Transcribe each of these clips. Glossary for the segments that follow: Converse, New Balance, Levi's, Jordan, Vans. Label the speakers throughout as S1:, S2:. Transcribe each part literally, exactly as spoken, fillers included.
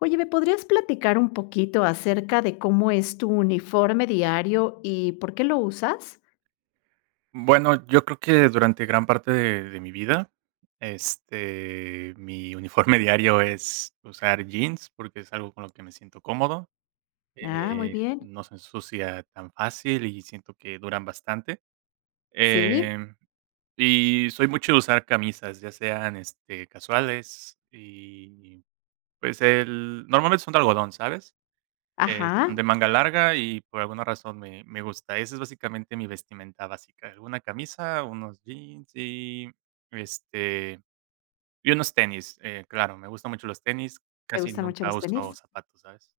S1: Oye, ¿me podrías platicar un poquito acerca de cómo es tu uniforme diario y por qué lo usas?
S2: Bueno, yo creo que durante gran parte de, de mi vida, este, mi uniforme diario es usar jeans porque es algo con lo que me siento cómodo,
S1: Ah, muy
S2: eh,
S1: bien.
S2: no se ensucia tan fácil y siento que duran bastante.
S1: Sí.
S2: Em, y soy mucho de usar camisas, ya sean este, casuales y pues el, normalmente son de algodón, ¿sabes? Eh, son
S1: Ajá.
S2: de manga larga y por alguna razón me me gusta. Esa es básicamente mi vestimenta básica, alguna camisa, unos jeans y, este, y unos tenis, eh, claro, me gustan mucho los tenis,
S1: ¿Me
S2: casi
S1: gustan mucho
S2: nunca
S1: los
S2: uso
S1: tenis?
S2: zapatos, ¿sabes?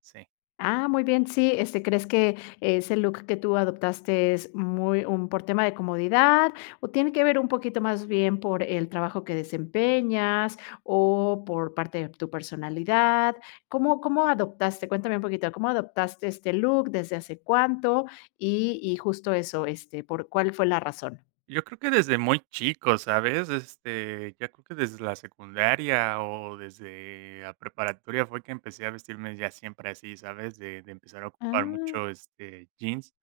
S2: Sí.
S1: Ah, muy bien, sí, este, ¿crees que ese look que tú adoptaste es muy un por tema de comodidad o tiene que ver un poquito más bien por el trabajo que desempeñas o por parte de tu personalidad? ¿Cómo cómo adoptaste? Cuéntame un poquito, ¿cómo adoptaste este look? ¿Desde hace cuánto? Y y justo eso, este, ¿por cuál fue la razón?
S2: Yo creo que desde muy chico, ¿sabes? Este, ya creo que desde la secundaria o desde la preparatoria fue que empecé a vestirme ya siempre así, ¿sabes? De de empezar a ocupar
S1: Ah,
S2: mucho, este, jeans.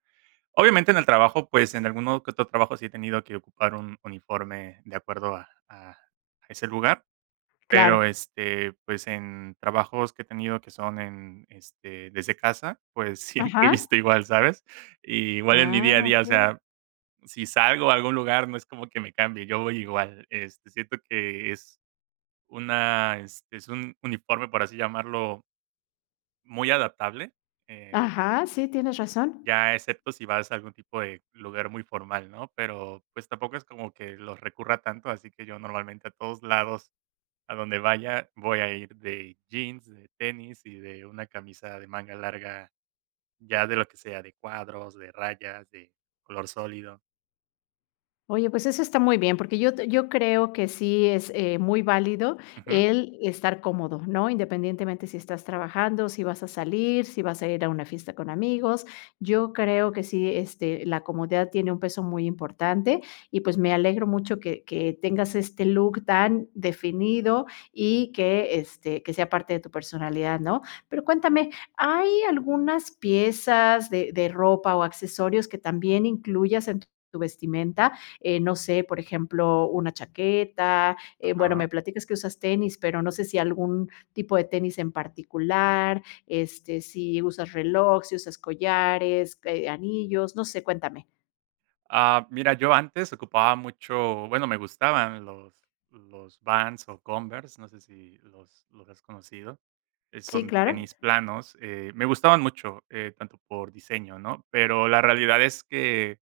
S2: Obviamente, en el trabajo, pues, en alguno que otro trabajo sí he tenido que ocupar un uniforme de acuerdo a a a ese lugar, pero,
S1: claro.
S2: este, pues, en trabajos que he tenido que son en, este, desde casa, pues, siempre he
S1: Ajá.
S2: visto igual, ¿sabes? Y igual en mi
S1: Ah,
S2: día a día, o
S1: okey.
S2: sea, si salgo a algún lugar, no es como que me cambie, yo voy igual. Este, siento que es una, este, es un uniforme, por así llamarlo, muy adaptable, eh
S1: Ajá, sí, tienes razón.
S2: ya, excepto si vas a algún tipo de lugar muy formal, ¿no? Pero, pues, tampoco es como que los recurra tanto, así que yo normalmente a todos lados a donde vaya voy a ir de jeans, de tenis y de una camisa de manga larga, ya de lo que sea, de cuadros, de rayas, de color sólido.
S1: Oye, pues eso está muy bien, porque yo t yo creo que sí es, eh, muy válido
S2: Ujú,
S1: el estar cómodo, ¿no? Independientemente si estás trabajando, si vas a salir, si vas a ir a una fiesta con amigos. Yo creo que sí, este, la comodidad tiene un peso muy importante y, pues, me alegro mucho que que tengas este look tan definido y que, este, que sea parte de tu personalidad, ¿no? Pero cuéntame, ¿hay algunas piezas de de ropa o accesorios que también incluyas en tu tu vestimenta? eh, no sé, por ejemplo, una chaqueta, eh, bueno, me
S2: ajá.
S1: platicas que usas tenis, pero no sé si algún tipo de tenis en particular, este, si usas reloj, si usas collares, eh, anillos, no sé, cuéntame.
S2: Ah, mira, yo antes ocupaba mucho, bueno, me gustaban los los Vans o Converse, no sé si los los has conocido. Eh,
S1: Sí,
S2: son
S1: claro.
S2: tenis planos, eh, me gustaban mucho, eh, tanto por diseño, ¿no? Pero la realidad es que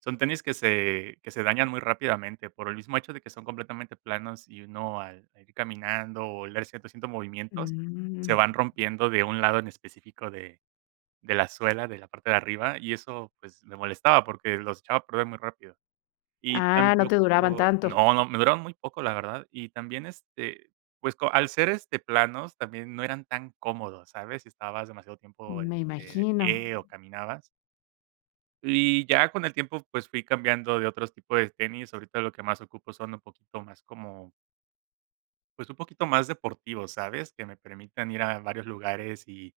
S2: son tenis que se que se dañan muy rápidamente por el mismo hecho de que son completamente planos y uno al al ir caminando o leer ciertos ciertos movimientos, se
S1: Mm.
S2: van rompiendo de un lado en específico de de la suela, de la parte de arriba, y eso, pues, me molestaba porque los echaba a perder muy rápido. Y
S1: Ah, no te duraban
S2: tampoco
S1: tanto.
S2: no, no, me duraron muy poco, la verdad. Y también, este, pues, co al ser, este, planos, también no eran tan cómodos, ¿sabes? Si estabas demasiado tiempo, este,
S1: Me
S2: de
S1: imagino.
S2: pie o caminabas. Y ya con el tiempo, pues, fui cambiando de otros tipos de tenis. Ahorita lo que más ocupo son un poquito más como, pues, un poquito más deportivos, ¿sabes? Que me permitan ir a varios lugares y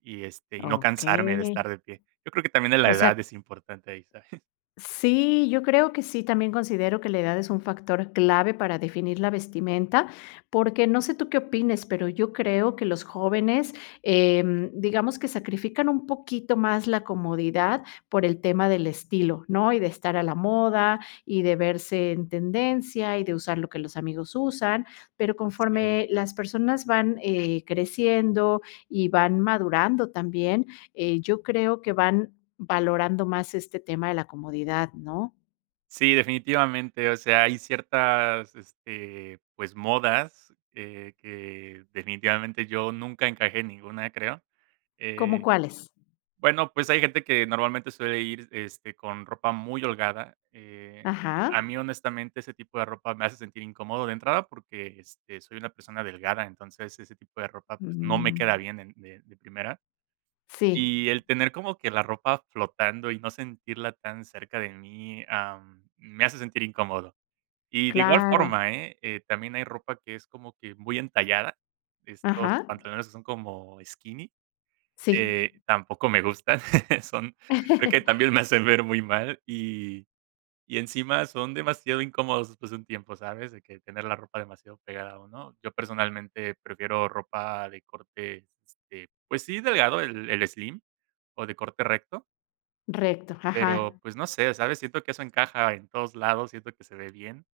S2: y, este, y no
S1: Ok.
S2: cansarme de estar de pie. Yo creo que también
S1: O
S2: la
S1: sea,
S2: edad es importante ahí, ¿sabes?
S1: sí, yo creo que sí, también considero que la edad es un factor clave para definir la vestimenta, porque no sé tú qué opines, pero yo creo que los jóvenes, em, digamos que sacrifican un poquito más la comodidad por el tema del estilo, ¿no? Y de estar a la moda y de verse en tendencia y de usar lo que los amigos usan, pero
S2: Sí.
S1: conforme las personas van eh, creciendo y van madurando también, eh, yo creo que van valorando más este tema de la comodidad, ¿no?
S2: Sí, definitivamente. O sea, hay ciertas, este, pues, modas, eh, que definitivamente yo nunca encajé en ninguna, creo.
S1: ¿Cómo
S2: Eh,
S1: cuáles?
S2: bueno, pues, hay gente que normalmente suele ir, este, con ropa muy holgada. Eh,
S1: Ajá.
S2: a mí, honestamente, ese tipo de ropa me hace sentir incómodo de entrada porque, este, soy una persona delgada, entonces ese tipo de ropa, pues, no me queda
S1: Mm,
S2: bien en de de primera.
S1: sí,
S2: Y el tener como que la ropa flotando y no sentirla tan cerca de mí, am, me hace sentir incómodo. Y de igual
S1: claro.
S2: forma, ¿eh? Eh, también hay ropa que es como que muy entallada. Estos
S1: Ajá,
S2: pantalones que son como skinny,
S1: sí.
S2: eh, tampoco me gustan. Son creo que también me hacen ver muy mal y y encima son demasiado incómodos después de un tiempo, ¿sabes? De que tener la ropa demasiado pegada a uno. Yo personalmente prefiero ropa de corte, este, pues sí, delgado, el el slim, o de corte recto,
S1: Recto, ajá.
S2: pero, pues, no sé, ¿sabes? Siento que eso encaja en todos lados, siento que se ve bien.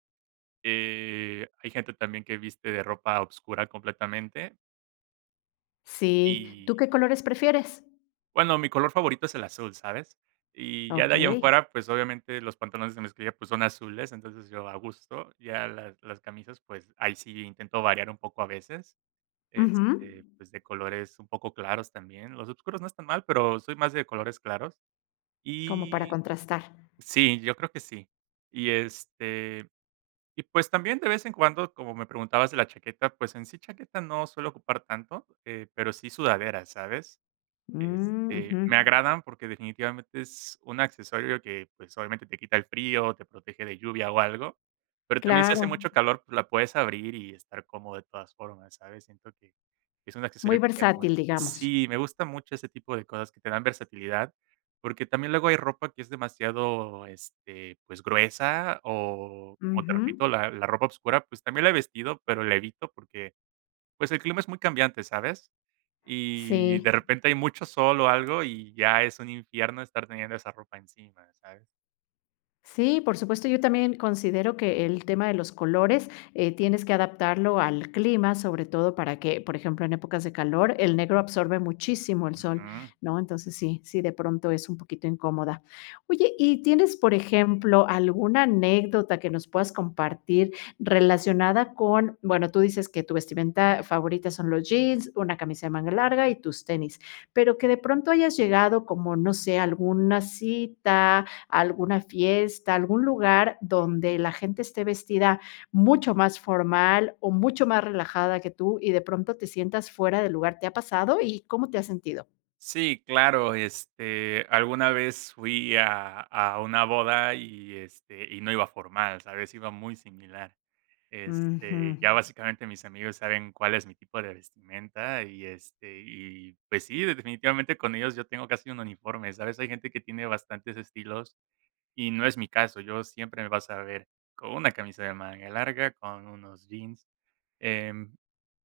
S2: Eh, hay gente también que viste de ropa obscura completamente
S1: Sí. ¿Tú
S2: y,
S1: qué colores prefieres?
S2: bueno, mi color favorito es el azul, ¿sabes? Y ya de ahí en
S1: Okey.
S2: fuera, pues, obviamente los pantalones de mezclilla, pues, son azules, entonces yo a gusto. Ya las las camisas, pues, ahí sí intento variar un poco a veces,
S1: Ujú.
S2: este, pues, de colores un poco claros también. Los oscuros no están mal, pero soy más de colores claros.
S1: Como para
S2: Y
S1: contrastar.
S2: sí, yo creo que sí. Y, este, y, pues, también de vez en cuando, como me preguntabas de la chaqueta, pues, en sí chaqueta no suelo ocupar tanto, eh, pero sí sudadera, ¿sabes?
S1: Mm,
S2: Este,
S1: ujú.
S2: me agradan porque definitivamente es un accesorio que, pues, obviamente te quita el frío, te protege de lluvia o algo, pero también si
S1: Claro,
S2: hace mucho calor, pues, la puedes abrir y estar cómodo de todas formas, ¿sabes? Siento que es un
S1: muy
S2: accesorio que queda muy
S1: versátil,
S2: bien.
S1: digamos.
S2: Sí, me gusta mucho ese tipo de cosas que te dan versatilidad, porque también luego hay ropa que es demasiado, este, pues, gruesa o, como te
S1: Ujú.
S2: repito, la la ropa oscura, pues, también la he vestido, pero la evito porque pues el clima es muy cambiante, ¿sabes? Y de
S1: Sí.
S2: repente hay mucho sol o algo y ya es un infierno estar teniendo esa ropa encima, ¿sabes?
S1: Sí, por supuesto, yo también considero que el tema de los colores eh, tienes que adaptarlo al clima, sobre todo para que, por ejemplo, en épocas de calor, el negro absorbe muchísimo el sol,
S2: Ujú.
S1: ¿no? Entonces sí, sí, de pronto es un poquito incómoda. Oye, ¿y tienes, por ejemplo, alguna anécdota que nos puedas compartir relacionada con, bueno, tú dices que tu vestimenta favorita son los jeans, una camisa de manga larga y tus tenis, pero que de pronto hayas llegado como, no sé, a alguna cita a alguna fiesta, a algún lugar donde la gente esté vestida mucho más formal o mucho más relajada que tú y de pronto te sientas fuera del lugar, ¿te ha pasado y cómo te has sentido?
S2: Sí, claro, este, alguna vez fui a a una boda y, este, y no iba formal, ¿sabes? Iba muy similar.
S1: Ujú.
S2: Este, ya básicamente mis amigos saben cuál es mi tipo de vestimenta y, este, y pues sí, definitivamente con ellos yo tengo casi un uniforme, ¿sabes? Hay gente que tiene bastantes estilos y no es mi caso, yo siempre me vas a ver con una camisa de manga larga, con unos jeans. Em,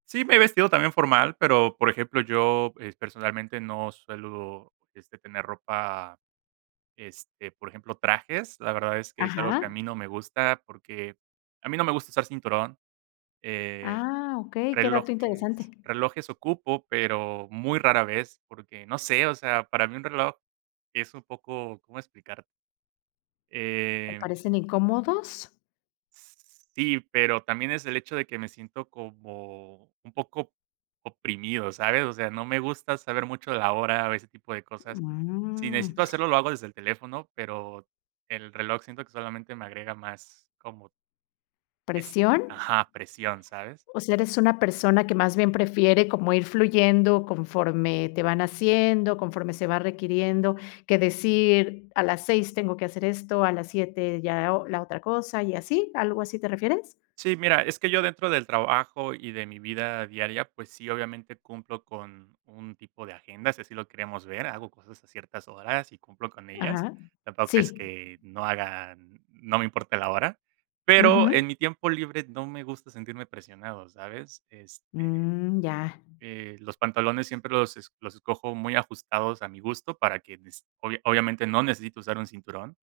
S2: sí, me he vestido también formal, pero, por ejemplo, yo, eh, personalmente no suelo, este, tener ropa, este, por ejemplo, trajes. La verdad es que es algo que a
S1: Ajá.
S2: mí no me gusta, porque a mí no me gusta usar cinturón, eh,
S1: Ah, okey, qué dato interesante.
S2: relojes relojes ocupo, pero muy rara vez, porque no sé, o sea, para mí un reloj es un poco, ¿cómo explicarte?
S1: ¿Te
S2: Em
S1: parecen incómodos?
S2: Sí, pero también es el hecho de que me siento como un poco oprimido, ¿sabes? O sea, no me gusta saber mucho la hora o ese tipo de cosas. Si
S1: Mm,
S2: necesito hacerlo, lo hago desde el teléfono, pero el reloj siento que solamente me agrega más como es
S1: ¿presión?
S2: ajá, presión, ¿sabes?
S1: O sea, eres una persona que más bien prefiere como ir fluyendo conforme te van haciendo, conforme se va requiriendo, que decir a las seis tengo que hacer esto, a las siete ya o la otra cosa y así, ¿algo así te refieres?
S2: Sí, mira, es que yo dentro del trabajo y de mi vida diaria, pues sí, obviamente cumplo con un tipo de agenda, si así lo queremos ver, hago cosas a ciertas horas y cumplo con ellas.
S1: Ajá.
S2: Tampoco es
S1: Sí.
S2: que no haga, no me importa la hora, pero
S1: Ujú.
S2: en mi tiempo libre no me gusta sentirme presionado, ¿sabes? Es-
S1: Mm, ya.
S2: eh, los pantalones siempre los, es- los escojo muy ajustados a mi gusto para que, des- obvia- obviamente no necesito usar un cinturón.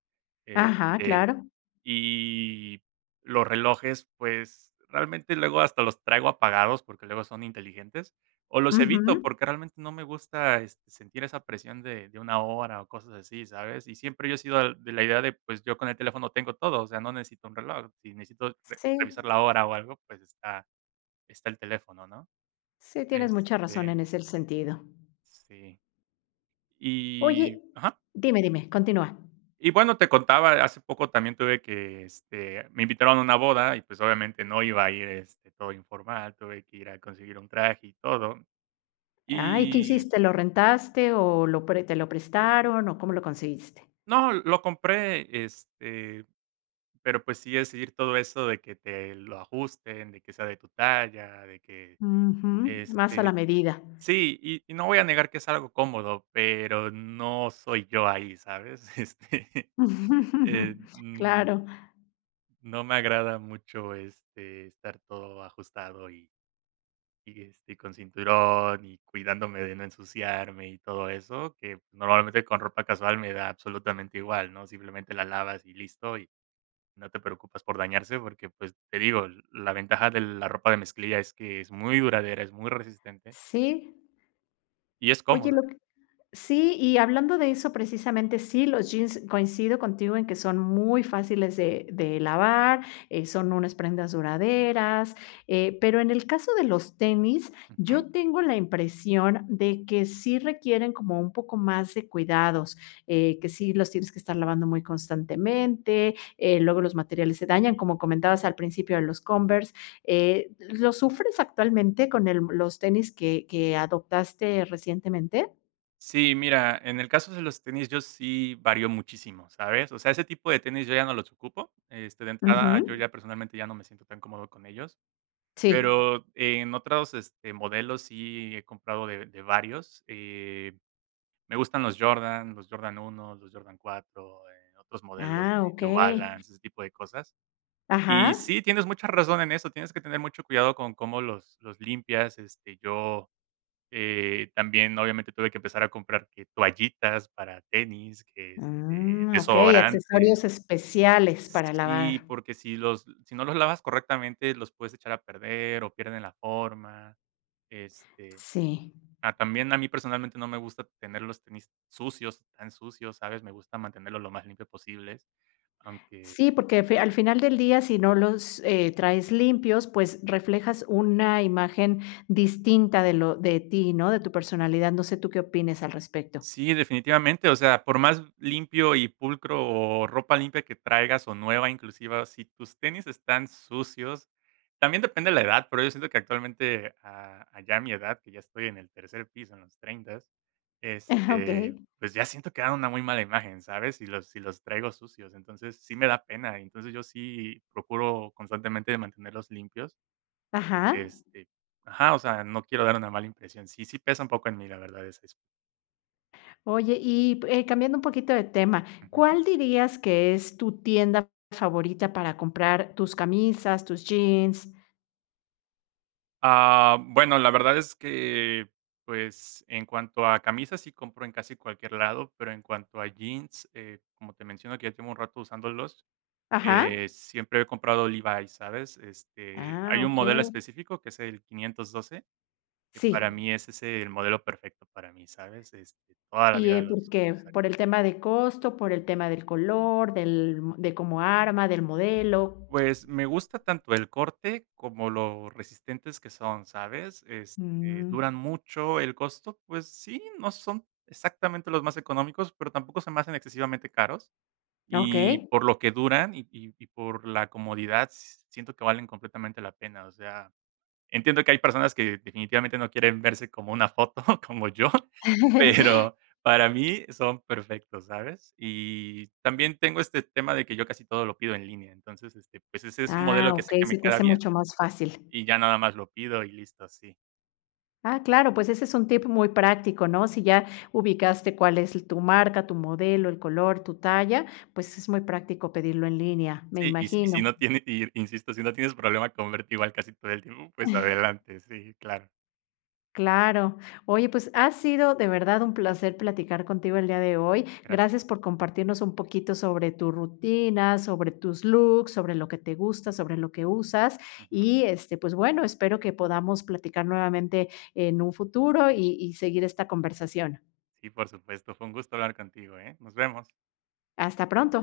S1: Ajá,
S2: Este,
S1: claro.
S2: y los relojes, pues, realmente luego hasta los traigo apagados, porque luego son inteligentes, o los evito,
S1: Ujú.
S2: porque realmente no me gusta, este, sentir esa presión de de una hora o cosas así, ¿sabes? Y siempre yo he sido al de la idea de, pues, yo con el teléfono tengo todo, o sea, no necesito un reloj. Si necesito re
S1: Sí,
S2: revisar la hora o algo, pues, está está el teléfono, ¿no?
S1: sí, tienes mucha razón
S2: Este,
S1: en ese sentido.
S2: sí.
S1: Oye,
S2: Y ajá.
S1: dime, dime, continúa.
S2: Y bueno, te contaba, hace poco también tuve que, este, me invitaron a una boda y, pues, obviamente no iba a ir, este, todo informal, tuve que ir a conseguir un traje y todo.
S1: Ay, ¿qué
S2: Y
S1: hiciste? ¿Lo rentaste o lo pre te lo prestaron o cómo lo conseguiste?
S2: no, lo compré, este, pero, pues, sí es ir todo eso de que te lo ajusten, de que sea de tu talla, de que,
S1: Ujú, más a la
S2: este
S1: medida.
S2: sí, y y no voy a negar que es algo cómodo, pero no soy yo ahí, ¿sabes? Este, eh, no
S1: Claro,
S2: no me agrada mucho, este, estar todo ajustado y Y, este, con cinturón y cuidándome de no ensuciarme y todo eso, que normalmente con ropa casual me da absolutamente igual, ¿no? Simplemente la lavas y listo, y no te preocupas por dañarse porque, pues, te digo, la ventaja de la ropa de mezclilla es que es muy duradera, es muy resistente
S1: sí.
S2: y es
S1: Oye,
S2: cómoda.
S1: lo Sí, y hablando de eso precisamente, sí, los jeans coincido contigo en que son muy fáciles de, de lavar, eh, son unas prendas duraderas, eh, pero en el caso de los tenis,
S2: Ujú.
S1: yo tengo la impresión de que sí requieren como un poco más de cuidados, eh, que sí los tienes que estar lavando muy constantemente, eh, luego los materiales se dañan, como comentabas al principio de los Converse. eh, ¿lo sufres actualmente con el- los tenis que, que adoptaste recientemente?
S2: Sí, mira, en el caso de los tenis, yo sí varío muchísimo, ¿sabes? O sea, ese tipo de tenis yo ya no los ocupo. Este, de entrada, yo
S1: Ujú,
S2: ya personalmente ya no me siento tan cómodo con ellos.
S1: sí.
S2: Pero eh, en otros, este, modelos sí he comprado de de varios, eh, me gustan los Jordan, los Jordan Uno, los Jordan Cuatro, eh, otros modelos
S1: Ah,
S2: de New
S1: okey.
S2: Balance, ese tipo de cosas. Y
S1: Ajá.
S2: sí, tienes mucha razón en eso, tienes que tener mucho cuidado con cómo los los limpias, este, yo, eh, también, obviamente, tuve que empezar a comprar que toallitas para tenis, que, este,
S1: Mm, okey,
S2: desodorante.
S1: accesorios especiales para
S2: Sí,
S1: lavar.
S2: porque si los si no los lavas correctamente, los puedes echar a perder o pierden la forma. Este,
S1: Sí.
S2: ah, también a mí personalmente no me gusta tener los tenis sucios, tan sucios, ¿sabes? Me gusta mantenerlos lo más limpios posibles, aunque
S1: Sí, porque fi al final del día, si no los, eh, traes limpios, pues reflejas una imagen distinta de lo de ti, ¿no? De tu personalidad. No sé tú qué opines al respecto.
S2: sí, definitivamente, o sea, por más limpio y pulcro o ropa limpia que traigas o nueva inclusive, si tus tenis están sucios, también depende de la edad, pero yo siento que actualmente a- allá a mi edad, que ya estoy en el tercer piso, en los treinta, este,
S1: Okey.
S2: pues ya siento que dan una muy mala imagen, ¿sabes? Si los, si los traigo sucios, entonces sí me da pena, entonces yo sí procuro constantemente mantenerlos limpios,
S1: Ajá.
S2: este, ajá, o sea, no quiero dar una mala impresión, sí, sí pesa un poco en mí, la verdad, es
S1: Oye, y, eh, cambiando un poquito de tema,
S2: eso.
S1: ¿cuál dirías que es tu tienda favorita para comprar tus camisas, tus jeans?
S2: Ah, bueno, la verdad es que, pues, en cuanto a camisas, sí compro en casi cualquier lado, pero en cuanto a jeans, eh, como te menciono que ya tengo un rato usándolos,
S1: Ajá.
S2: eh, siempre he comprado Levi's, ¿sabes? Este,
S1: Ah,
S2: hay un modelo
S1: okey.
S2: específico que es el quinientos doce, que
S1: Sí.
S2: para mí es ese el modelo perfecto para mí, ¿sabes? Este, toda la
S1: ¿Y,
S2: vida
S1: eh, por
S2: los
S1: qué?
S2: los usaré.
S1: ¿Por el tema de costo, por el tema del color, del mo- de cómo arma, del modelo?
S2: Pues, me gusta tanto el corte como lo resistentes que son, ¿sabes? Este,
S1: Mm,
S2: duran mucho, el costo, pues sí, no son exactamente los más económicos, pero tampoco se me hacen excesivamente caros. Y
S1: okey.
S2: por lo que duran y y y por la comodidad, s- siento que valen completamente la pena, o sea, entiendo que hay personas que definitivamente no quieren verse como una foto, como yo, pero para mí son perfectos, ¿sabes? Y también tengo este tema de que yo casi todo lo pido en línea, entonces, este, pues, ese es un modelo
S1: Ah,
S2: que sé
S1: okey,
S2: que me
S1: se te
S2: queda
S1: hace
S2: bien
S1: mucho más fácil.
S2: y ya nada más lo pido y listo, sí.
S1: Ah, claro, pues ese es un tip muy práctico, ¿no? Si ya ubicaste cuál es tu marca, tu modelo, el color, tu talla, pues es muy práctico pedirlo en línea, me
S2: Sí, y si y si
S1: imagino.
S2: no tiene y insisto, si no tienes problema con verte igual casi todo el tiempo, pues adelante, sí, claro.
S1: Claro. Oye, pues ha sido de verdad un placer platicar contigo el día de hoy. Gracias
S2: Gracias.
S1: por compartirnos un poquito sobre tu rutina, sobre tus looks, sobre lo que te gusta, sobre lo que usas.
S2: Ujú.
S1: Y este, pues bueno, espero que podamos platicar nuevamente en un futuro y, y seguir esta conversación.
S2: Sí, por supuesto, fue un gusto hablar contigo, ¿eh? Nos vemos.
S1: Hasta pronto.